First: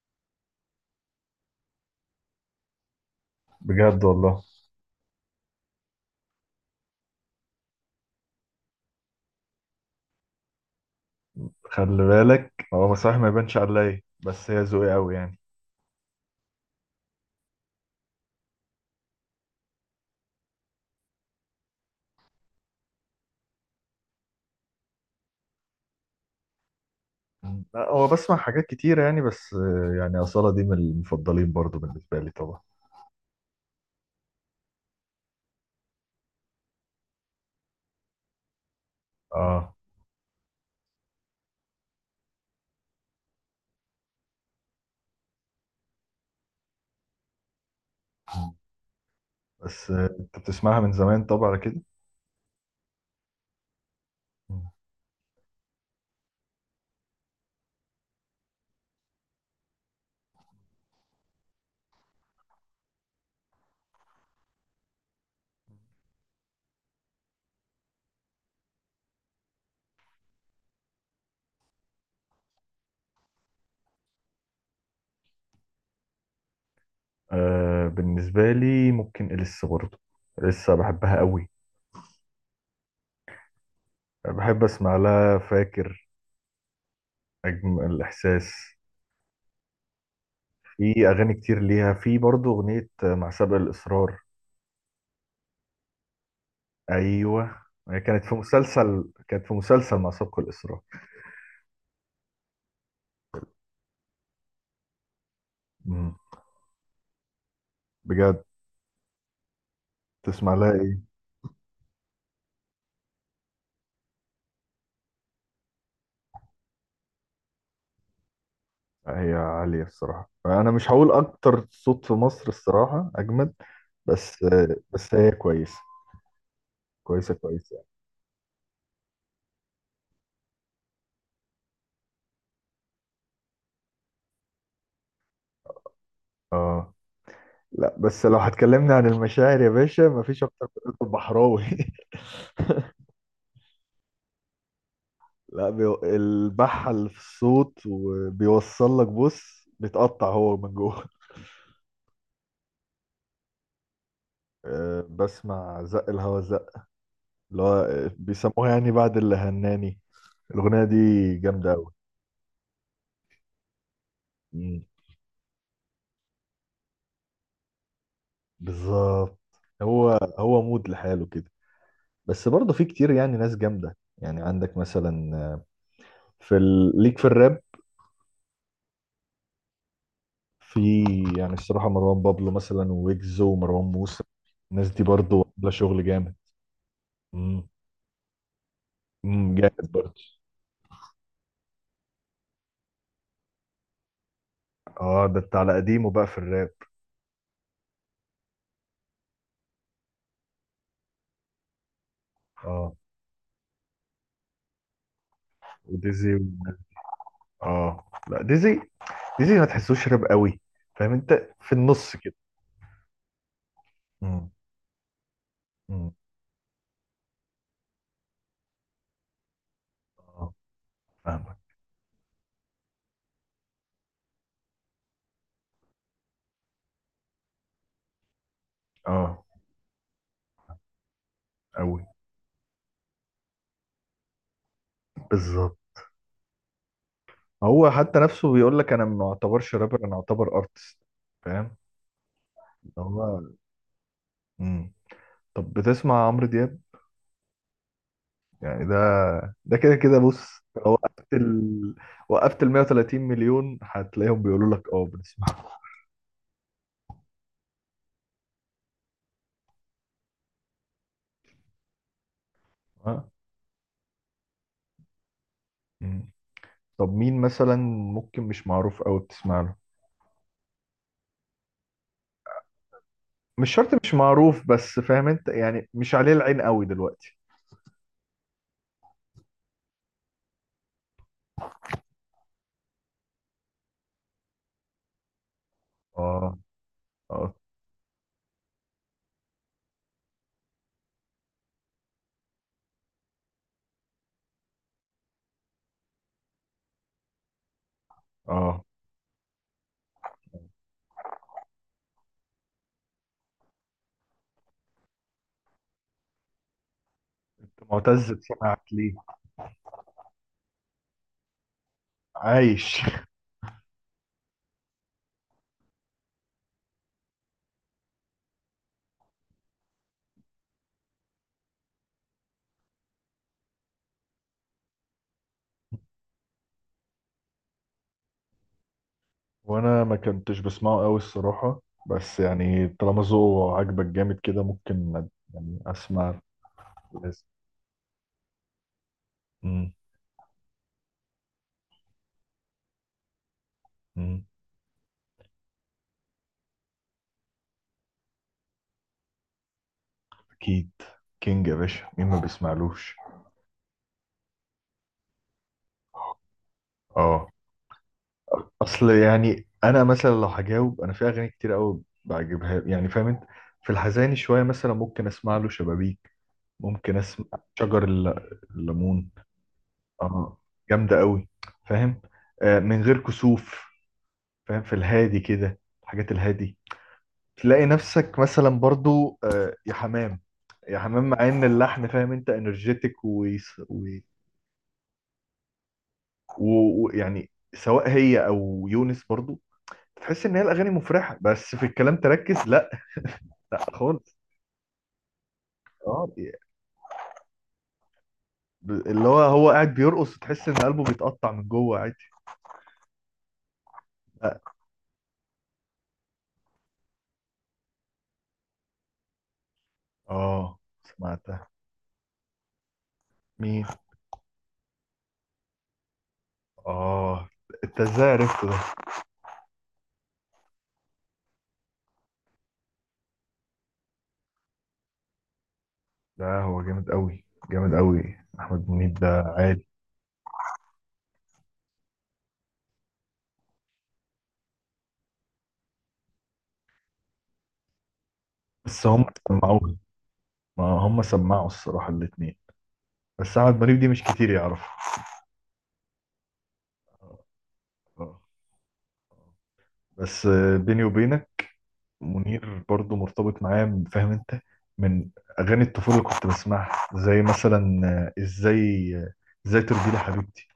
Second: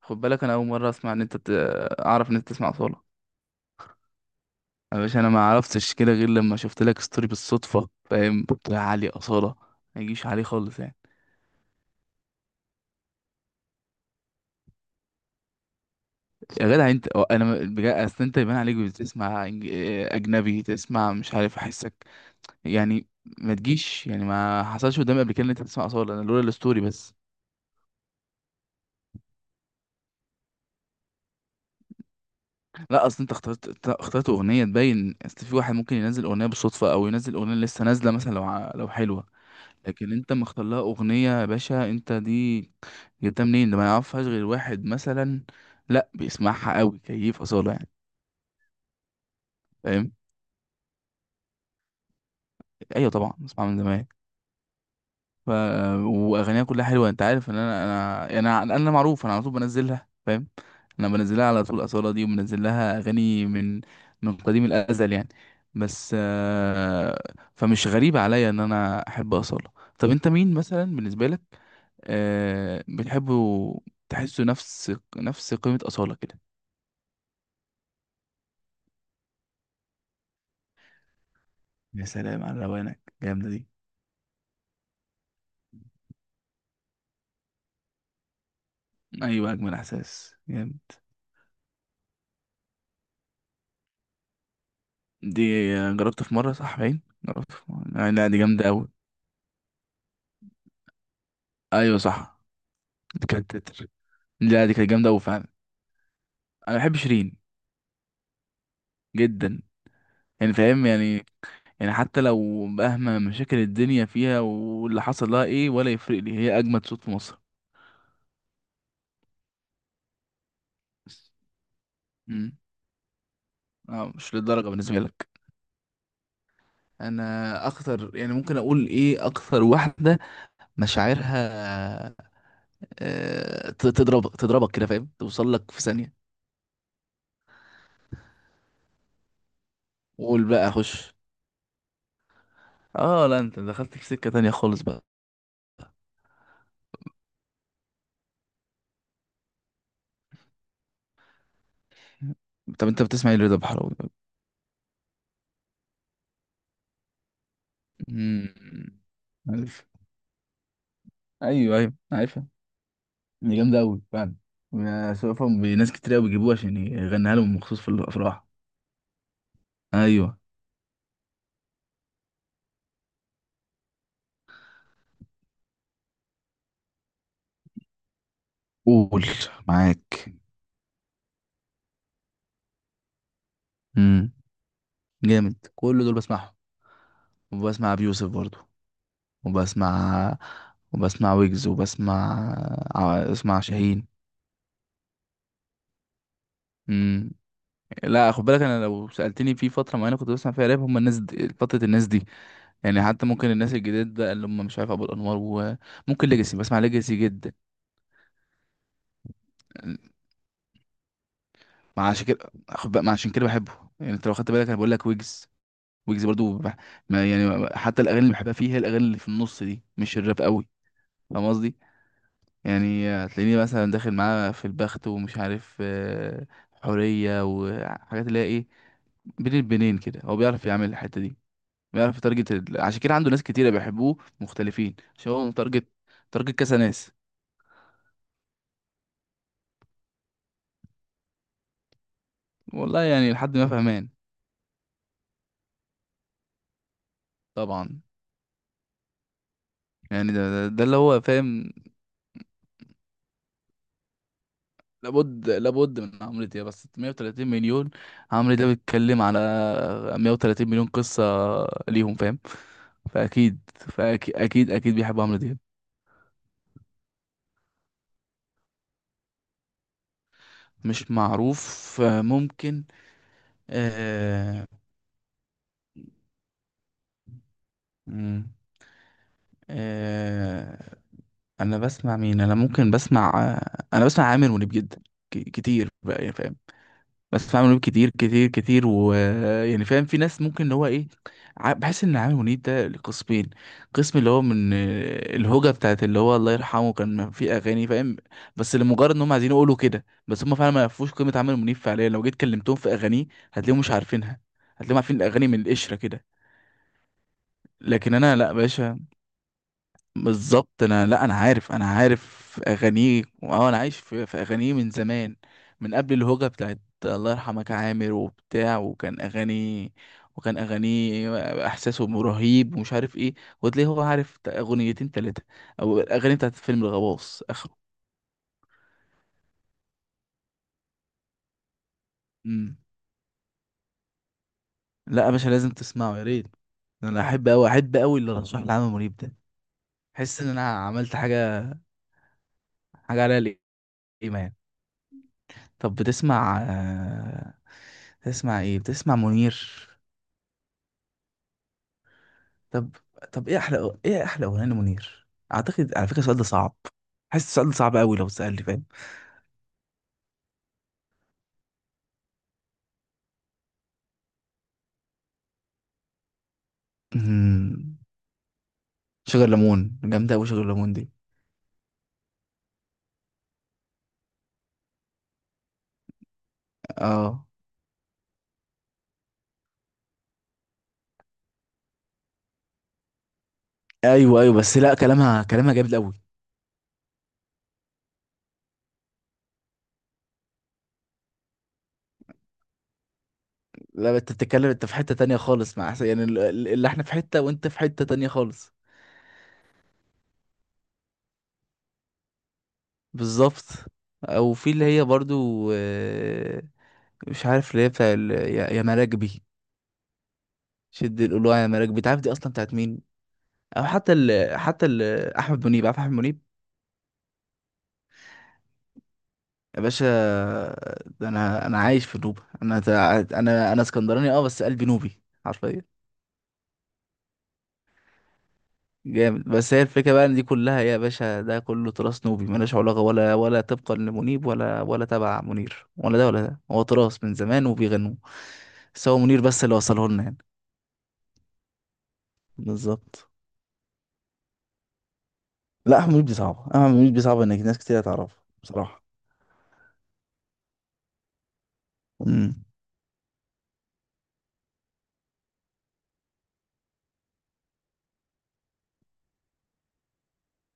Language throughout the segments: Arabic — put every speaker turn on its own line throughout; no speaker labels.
خد بالك، انا اول مره اسمع ان انت اعرف ان انت تسمع اصاله.
بجد والله.
يا باشا، انا ما عرفتش كده غير لما شفت لك ستوري بالصدفه، فاهم يا علي؟ اصاله ما يجيش عليه خالص يعني.
خلي بالك، هو صحيح ما يبانش عليا، بس هي ذوقي قوي يعني.
يا جدع، انت أو انا بجد، اصل انت يبان عليك بتسمع اجنبي، تسمع مش عارف احسك يعني. ما تجيش يعني، ما حصلش قدامي قبل كده ان انت تسمع اصاله. انا لولا الستوري، بس.
لا، هو بسمع حاجات كتيرة يعني، بس آه، يعني أصالة دي من المفضلين برضو بالنسبة لي طبعا.
لا اصل انت اخترت اغنيه تبين. اصل في واحد ممكن ينزل اغنيه بالصدفه او ينزل اغنيه لسه نازله مثلا، لو حلوه.
اه،
لكن انت مختار لها اغنيه يا باشا. انت دي جبتها منين؟ ده ما يعرفهاش غير واحد مثلا، لا بيسمعها قوي كيف اصاله يعني.
بس
فاهم.
آه، انت بتسمعها من زمان طبعا على كده.
ايوه طبعا بسمعها من زمان. ف واغانيها كلها حلوه. انت عارف ان انا يعني، انا معروف، انا على طول بنزلها، فاهم. انا بنزلها على طول اصاله دي، وبنزل لها اغاني من قديم الازل يعني. بس فمش غريب عليا ان انا احب اصاله. طب انت مين مثلا بالنسبه لك بتحبه؟ تحسه نفس قيمة أصالة كده؟
آه، بالنسبة لي ممكن إليسا برضو. إليسا بحبها قوي.
يا سلام على روانك جامدة دي.
بحب أسمع لها، فاكر أجمل الإحساس.
أيوة أجمل إحساس جامد.
في أغاني كتير ليها، في برضو أغنية آه، مع سبق الإصرار.
دي جربت في مرة، صح؟ باين جربت
أيوة.
في مرة.
هي
لا
كانت
لا،
في
دي جامدة أوي.
مسلسل، مع سبق الإصرار.
أيوة صح، دي كانت تتر. لا دي كانت جامدة أوي فعلا.
مم.
أنا بحب شيرين
بجد؟
جدا. يعني
تسمع لها
فاهم
ايه؟
يعني حتى لو مهما مشاكل الدنيا فيها واللي حصل لها إيه، ولا يفرق لي، هي أجمد صوت في مصر.
هي عالية الصراحة، انا مش هقول اكتر صوت في مصر
مم.
الصراحة اجمد.
اه، مش
بس
للدرجة بالنسبة لك؟
هي كويسة. كويسة
انا
كويسة يعني.
اكتر يعني، ممكن اقول ايه، اكتر واحده مشاعرها. تضربك كده، فاهم، توصل لك في ثانيه.
اه. لا بس لو هتكلمنا عن المشاعر يا باشا، مفيش
قول
اكتر
بقى،
من رضا
خش.
البحراوي.
اه لا، انت دخلت في سكه تانية خالص بقى.
لا بي... البحل في الصوت، وبيوصل لك، بص بيتقطع هو من جوه.
طب انت بتسمع ايه لرضا بحراوي؟
آه، بسمع زق الهوا، زق اللي هو آه، بيسموها يعني
مم.
بعد اللي
عارف.
هناني. الأغنية دي
ايوه
جامدة
ايوه، عارفها، دي جامده قوي فعلا.
أوي.
يا سوفهم بناس كتير قوي بيجيبوها عشان يغنيها لهم مخصوص في الافراح.
بالظبط. هو
ايوه،
هو مود لحاله كده. بس برضه في كتير يعني ناس جامدة، يعني عندك مثلا في ال... ليك في الراب.
قول، معاك.
في يعني الصراحة مروان بابلو مثلا، ويجز، ومروان موسى.
امم
الناس دي برضه
جامد،
عاملة
كل
شغل
دول
جامد.
بسمعهم.
امم.
وبسمع ابي يوسف برضو.
امم، جامد برضه.
وبسمع وبسمع ويجز، وبسمع اسمع شاهين.
اه، ده انت على قديمه بقى في الراب.
امم لا خد بالك، انا لو سالتني في فتره معينه كنت بسمع فيها راب، هم الناس دي، فتره الناس دي.
اه،
يعني حتى ممكن الناس الجداد ده اللي هم، مش عارف، ابو الانوار. وممكن
وديزي و...
ليجاسي، بسمع ليجاسي جدا.
اه لا، ديزي ما تحسوش راب قوي. فاهم انت، في النص كده.
مع عشان كده بحبه. يعني انت لو
امم.
خدت بالك، انا بقول لك ويجز.
امم.
ويجز برضو ما يعني، حتى الاغاني اللي بحبها فيه هي الاغاني اللي في النص دي، مش الراب
اه،
قوي. فاهم
فاهمك.
قصدي؟ يعني هتلاقيني مثلا داخل معاه في البخت ومش عارف، حورية، وحاجات اللي هي ايه،
اه،
بين البنين كده. هو بيعرف يعمل الحتة دي،
قوي.
بيعرف يتارجت عشان كده عنده ناس كتيرة بيحبوه مختلفين، عشان هو
بالظبط.
متارجت، تارجت كذا ناس.
هو حتى نفسه بيقول لك انا ما اعتبرش رابر، انا اعتبر ارتست. فاهم؟ اللي
والله يعني
هو،
لحد ما فهمان.
امم. طب بتسمع عمرو دياب؟
طبعا،
يعني ده، كده كده.
يعني ده,
بص
ده, ده
لو
اللي هو
وقفت
فاهم.
ال... وقفت ال 130 مليون هتلاقيهم بيقولوا لك اه بنسمع.
لابد من عمرو دياب. بس 130 مليون، عمرو دياب بيتكلم على 130 مليون قصة ليهم، فاهم.
ها؟
فأكيد فأكيد أكيد أكيد بيحب عمرو دياب.
مم. طب مين مثلا، ممكن مش معروف قوي، بتسمع له؟
مش معروف، ممكن.
مش شرط مش معروف،
آه
بس فاهم انت يعني مش عليه العين قوي دلوقتي.
مم، آه انا بسمع مين، انا؟ ممكن بسمع انا بسمع عامر منيب جدا، كتير بقى يعني فاهم.
اه. اه.
بسمع عامر منيب كتير كتير كتير، ويعني فاهم في ناس ممكن اللي هو ايه، بحس ان عامر منيب ده لقسمين. قسم اللي هو من الهوجة بتاعت اللي هو الله يرحمه، كان في اغاني فاهم، بس
اه.
لمجرد ان هم عايزين يقولوا كده. بس هم فعلا ما يعرفوش قيمة عامر منيب. فعليا لو جيت كلمتهم في اغانيه هتلاقيهم مش عارفينها، هتلاقيهم عارفين الاغاني من القشرة كده. لكن
معتز،
انا لا
بسمعك
باشا،
ليه؟
بالظبط. انا لا، انا عارف
عايش.
اغانيه، واه انا عايش في اغانيه من زمان، من قبل الهوجة بتاعت الله يرحمك يا عامر وبتاع. وكان اغاني احساسه رهيب ومش عارف ايه. وتلاقيه هو عارف اغنيتين تلاتة، او الاغاني بتاعت فيلم الغواص اخره.
وانا ما كنتش بسمعه قوي الصراحة، بس
امم
يعني طالما ذوقه عاجبك جامد كده ممكن
لا يا باشا، لازم
يعني
تسمعه، يا
اسمع.
ريت. انا
لازم.
احب قوي احب قوي اللي رشح لي عمرو منيب ده.
امم.
احس ان انا عملت حاجة، حاجة عليها قيمة
أمم،
يعني. طب بتسمع بتسمع ايه، بتسمع منير؟
اكيد. كينج يا باشا، مين ما
طب،
بيسمعلوش؟
ايه احلى اغنيه لمنير؟ اعتقد على فكره السؤال ده صعب، حاسس
اه
السؤال ده صعب قوي لو اتسالني، فاهم.
اصل يعني انا مثلا لو هجاوب، انا في اغاني كتير قوي بعجبها يعني، فاهم انت. في الحزين شوية مثلا ممكن اسمع له شبابيك. ممكن اسمع
أمم،
شجر الليمون
شجر ليمون جامده قوي،
اه،
شجر ليمون دي،
جامدة قوي. فاهم، آه، من غير كسوف. فاهم، في الهادي كده، الحاجات الهادي.
اه.
تلاقي نفسك مثلا برضو آه، يا حمام. مع ان اللحن، فاهم انت، انرجيتك، ويعني.
ايوه ايوه، بس لا، كلامها جامد قوي.
يعني سواء هي او يونس برضو، تحس ان هي الاغاني مفرحه، بس في الكلام تركز، لا
لا
خالص.
انت بتتكلم، انت في حته تانية خالص. يعني
اه،
اللي احنا في حته وانت في حته تانية خالص.
اللي هو هو قاعد بيرقص، تحس ان قلبه بيتقطع من جوه عادي.
بالظبط. او
لا.
في اللي هي برضو، مش عارف، اللي هي بتاع يا مراكبي،
اه
شد القلوع يا
سمعتها.
مراكب. بتعرف دي اصلا بتاعت مين؟
مين؟
او حتى احمد منيب، عارف احمد منيب؟
اه. انت ازاي عرفته ده؟
يا باشا، ده انا عايش في نوبة. انا تع- انا انا اسكندراني اه، بس قلبي نوبي حرفيا.
لا، هو جامد قوي. جامد قوي احمد منيب ده.
جامد، بس هي
عالي.
الفكرة بقى ان دي كلها يا باشا، ده كله تراث نوبي ملوش علاقة، ولا طبقا لمنيب ولا تبع منير، ولا ده ولا ده. هو تراث من زمان وبيغنوه.
بس
بس هو
هم
منير بس اللي
سمعوه.
وصله لنا يعني.
ما هم سمعوا الصراحه الاتنين.
بالظبط.
بس أحمد منيب دي مش كتير يعرف.
لا، احمد منيب دي صعبة انك، ناس كتير هتعرفها
آه.
بصراحة.
بس آه، بيني وبينك،
امم،
منير برضو مرتبط معايا فاهم انت، من اغاني الطفوله اللي كنت بسمعها، زي مثلا آه، ازاي آه، ازاي ترضي لي حبيبتي.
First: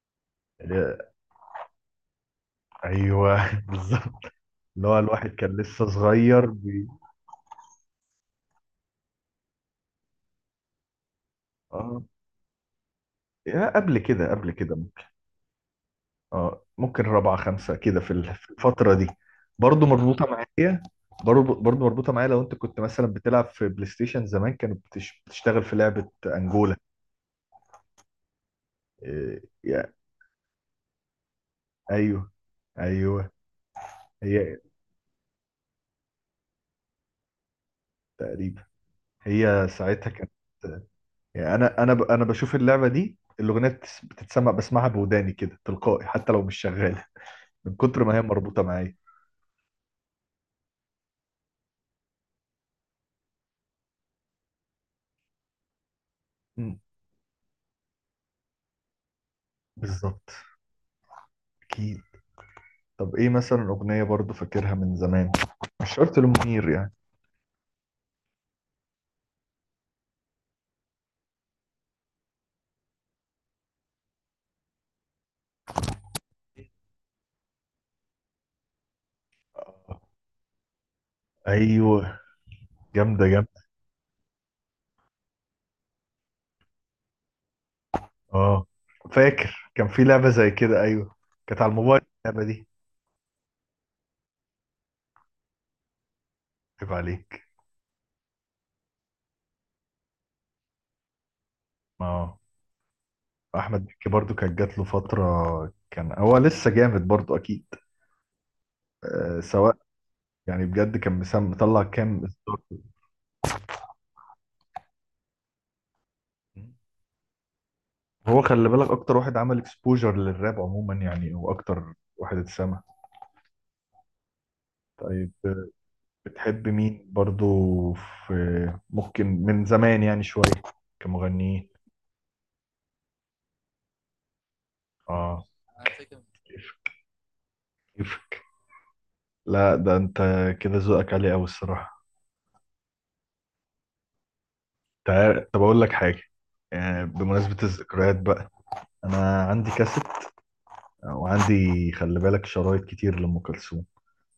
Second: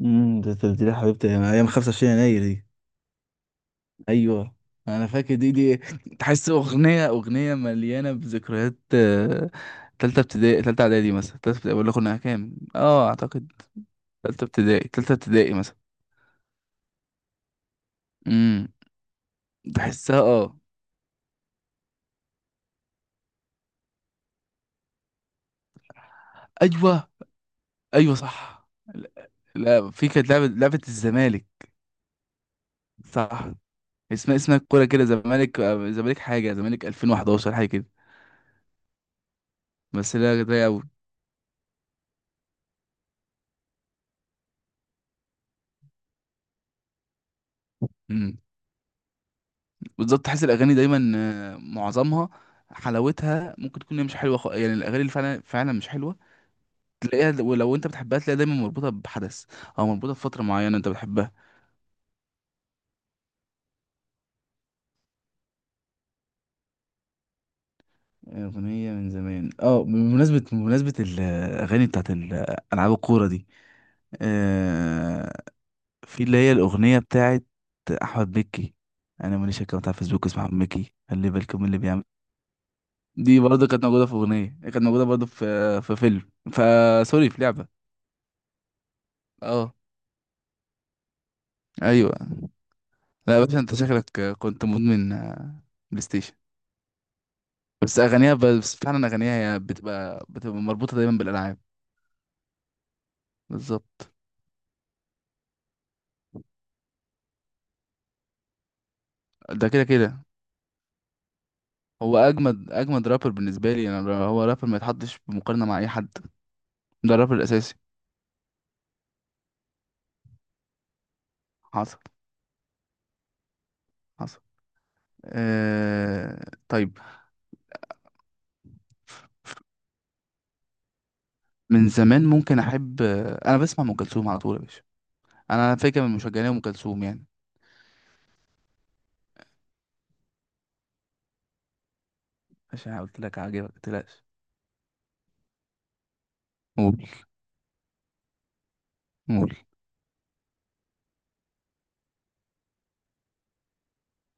امم. تبديل يا
آه،
حبيبتي يعني، ايام 25 يناير دي.
ايوه بالظبط.
ايوه،
اللي هو
انا
الواحد
فاكر دي.
كان لسه صغير
تحس
بي...
اغنيه، مليانه بذكريات، تالتة ابتدائي تالتة اعدادي مثلا، تالتة ابتدائي، ولا
اه،
كنا كام اه، اعتقد
يا
تالتة
قبل كده.
ابتدائي تالتة ابتدائي مثلا.
اه، ممكن رابعة خمسة كده، في في
امم
الفترة دي. برضو
تحسها
مربوطة
اه.
معايا. برضو مربوطة معايا. لو انت كنت مثلا بتلعب في بلاي ستيشن زمان، كانت بتشتغل في لعبة انجولا.
ايوه ايوه صح. لا,
إيه،
لا،
يا-
في كانت لعبه، الزمالك،
ايوه ايوه.
صح. اسمها
هي
الكوره كده، زمالك، زمالك حاجه، زمالك 2011 حاجه كده.
تقريبا. هي ساعتها
بس
كانت،
لا ده
يعني انا انا بشوف اللعبة دي الاغنية بتتسمع بسمعها بوداني كده تلقائي حتى لو مش شغالة، من كتر ما هي
قوي،
مربوطة معايا.
بالظبط. تحس الاغاني دايما، معظمها، حلاوتها ممكن تكون هي مش حلوه، يعني الاغاني اللي فعلا فعلا مش حلوه
مم.
تلاقيها ولو انت بتحبها تلاقيها دايما مربوطه بحدث او مربوطه
بالظبط.
بفتره معينه انت بتحبها.
اكيد. طب ايه مثلا اغنية برضو فاكرها من زمان، مش شرط لمنير يعني؟
اغنيه من زمان، اه، بمناسبه الاغاني بتاعت العاب الكوره دي، آه في اللي هي الاغنيه بتاعت احمد مكي. انا ماليش اكونت على فيسبوك اسمه احمد مكي خلي بالكم من اللي بيعمل.
ايوه، جامده
دي برضه
جامده
كانت موجوده في اغنيه، كانت موجوده برضه في فيلم فسوري، في لعبه
اه فاكر،
اه.
كان في لعبه زي كده، ايوه. كانت على الموبايل
ايوه،
اللعبه دي.
لا يا باشا، انت شكلك كنت مدمن، بلاي ستيشن.
عيب عليك.
بس اغانيها بس فعلا اغانيها هي بتبقى مربوطه دايما بالالعاب.
اه. احمد مكي
بالظبط،
برضو كانت جات له فتره، كان هو لسه جامد برضو اكيد. آه
ده
سواء.
كده كده.
يعني بجد كان مسام مطلع
هو
كام اصدار.
اجمد اجمد رابر بالنسبه لي انا. هو رابر ما يتحطش في مقارنه مع اي حد، ده الرابر الاساسي.
هو خلي بالك اكتر واحد عمل اكسبوجر للراب عموما، يعني هو اكتر
حصل،
واحد اتسمع.
حصل.
طيب آه، بتحب
طيب.
مين برضو؟ في، ممكن من زمان يعني شويه، كمغنيين.
من زمان ممكن احب. انا بسمع ام كلثوم على طول يا باشا،
اه.
انا فاكر من مشجعين ام
كيف؟
كلثوم يعني.
كيف؟ لا ده انت كده ذوقك عالي قوي الصراحه.
عشان قلت لك عاجبك، ما تقلقش.
تعال طب اقول لك حاجه،
قول،
يعني بمناسبه الذكريات بقى. انا
قول.
عندي كاسيت، وعندي خلي بالك شرايط كتير لام كلثوم.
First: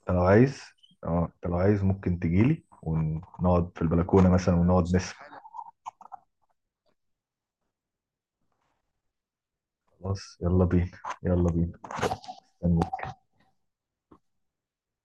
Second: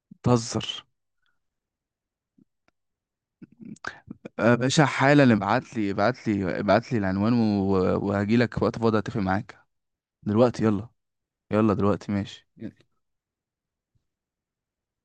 انت لو عايز،
بتهزر؟
اه انت لو عايز، ممكن تجيلي ونقعد في البلكونه مثلا، ونقعد
باشا
نسمع.
حالا، ابعت لي ابعت لي ابعت لي العنوان وهجي لك وقت فاضي، اتفق معاك.
خلاص
دلوقتي
يلا
يلا،
بينا. يلا
يلا
بينا.
دلوقتي، ماشي.